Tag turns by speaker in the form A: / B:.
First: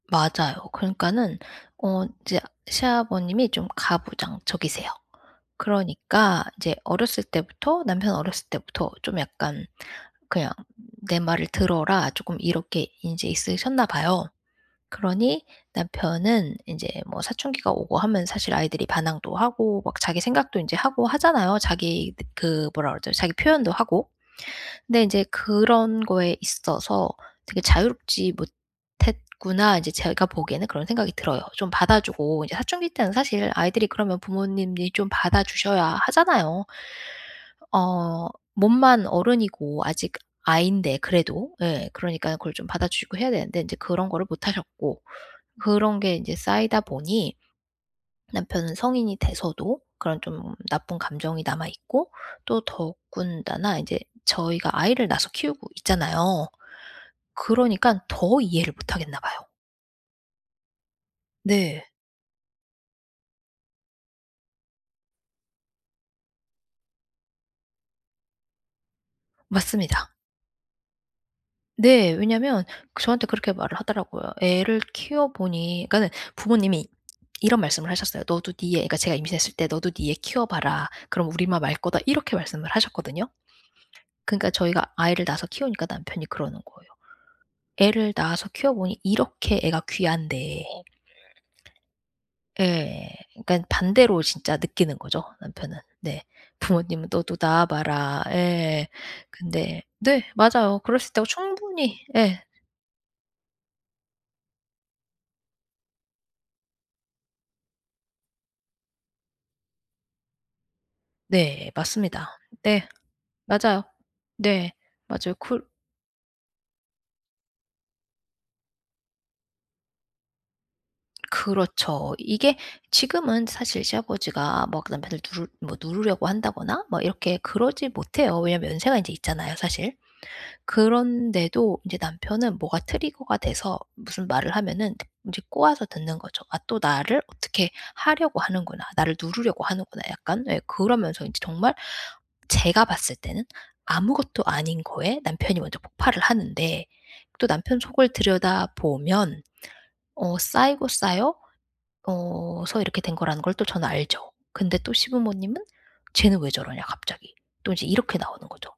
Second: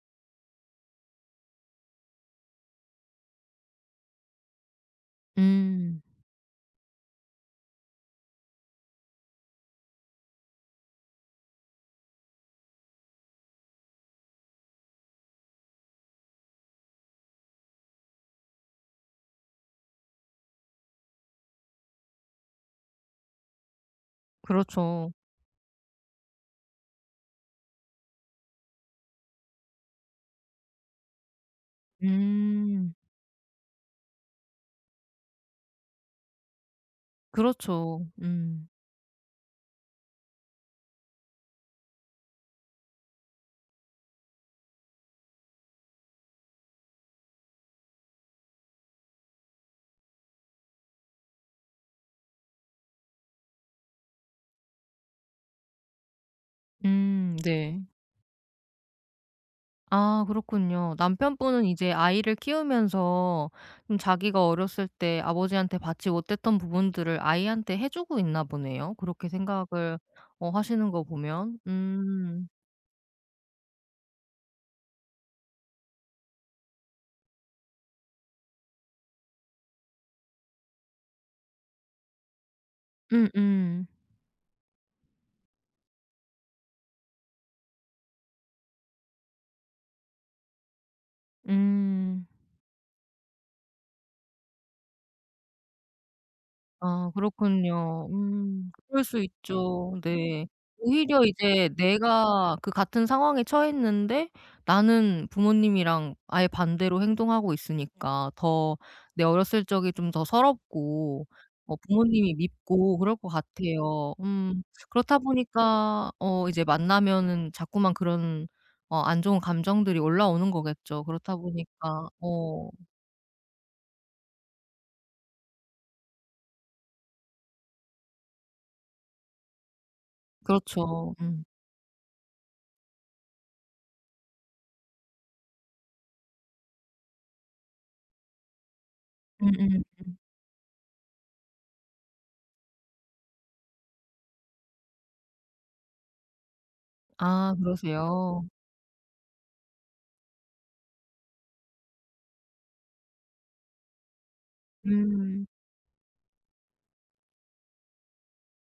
A: 맞아요. 그러니까는 어 인제 시아버님이 좀 가부장적이세요.
B: 음.
A: 그러니까 이제 어렸을 때부터 남편 어렸을 때부터 좀 약간 그냥 "내 말을 들어라." 쪼끔 이렇게 인제 있으셨나 봐요. 그러니 남편은 인제 뭐 사춘기가 오고 하면 사실 아이들이 반항도 하고 막 자기 생각도 인제 하고 하잖아요. 자기 느 그 뭐라 그러죠? 자기 표현도 하고. 근데
B: 그렇죠.
A: 인제 그런 거에 있어서 되게 '자유롭지 못했구나.' 인제 제가 보기에는 그런 생각이 들어요. 좀 받아 주고 이제 사춘기
B: 음.
A: 때는 사실 아이들이 그러면 부모님이 좀 받아 주셔야 하잖아요.
B: 그렇죠.
A: 어
B: 음.
A: 몸만 어른이고 아직 아이인데 그래도. 예 그러니까는 그걸 좀 받아 주시고 해야 되는데 인제 그런 거를 못 하셨고, 그런 게 인제 쌓이다 보니 남편은 성인이 돼서도 그런 좀 나쁜 감정이 남아 있고 또 더군다나 인제 저희가 아이를 낳아서 키우고 있잖아요.
B: 음 네.
A: 그러니깐 더 이해를 못 하겠나 봐요.
B: 아 그렇군요. 남편분은
A: 네.
B: 이제 아이를 키우면서 좀 자기가 어렸을 때 아버지한테 받지 못했던 부분들을 아이한테 해 주고 있나 보네요. 그렇게 생각을
A: 맞습니다.
B: 어 하시는 거 보면.
A: 네
B: 음.
A: 왜냐하면 그 저한테 그렇게 말을 하더라고요. 애를 키워보니 그러니까는 부모님이 이런 말씀을 하셨어요. "너도 네 애가" 제가 임신했을 때 "너도 네 애 키워봐라. 그럼 우리 마음 알 거다." 이렇게 말씀을 하셨거든요.
B: 음음.
A: 그러니까 저희가 아이를 낳아서 키우니까 남편이 그러는 거예요. "애를 낳아서 키워 보니 이렇게 애가 귀한데"
B: 음.
A: 예. 그러니까 반대로 진짜 느끼는 거죠 남편은. 네. 부모님은
B: 아
A: "너도 낳아
B: 그렇군요.
A: 봐라."
B: 음.
A: 예.
B: 그럴 수
A: 근데
B: 있죠.
A: 네
B: 네.
A: 맞아요. 그럴 수
B: 오히려
A: 있다고
B: 이제
A: 충분히 예.
B: 내가 그 같은 상황에 처했는데 나는 부모님이랑 아예 반대로 행동하고 있으니까 더 내 어렸을 적이 좀 더 서럽고
A: 네
B: 뭐
A: 맞습니다.
B: 부모님이
A: 네
B: 밉고 그럴 것
A: 맞아요.
B: 같아요. 음.
A: 네
B: 그렇다
A: 아주 쿨
B: 보니까 어 이제 만나면은 자꾸만 그런 어 안 좋은 감정들이 올라오는 거겠죠. 그렇다 보니까
A: 그렇죠. 이게
B: 어.
A: 지금은 사실 시아버지가 막 그 남편을 누르 뭐 누르려고 한다거나 막 이렇게 그러지 못해요. 왜냐하면 연세가 인제 있잖아요 사실.
B: 그렇죠. 음.
A: 그런데도 인제 남편은 뭐가 trigger가 돼서 무슨 말을 하면은 인제 꼬아서 듣는 거죠. '아 또 나를 어떻게 하려고 하는구나. 나를 누르려고
B: 음음.
A: 하는구나.'
B: 음.
A: 약간 예 그러면서 인제 정말 제가 봤을 때는 아무것도 아닌 거에 남편이 먼저 폭발을 하는데 또
B: 아
A: 남편 속을
B: 그러세요.
A: 들여다보면 어 쌓이고 쌓여 어 서 이렇게 된 거라는 걸 또 저는 알죠. 근데 또
B: 음.
A: 시부모님은 "쟤는 왜 저러냐 갑자기." 또 인제 이렇게 나오는 거죠.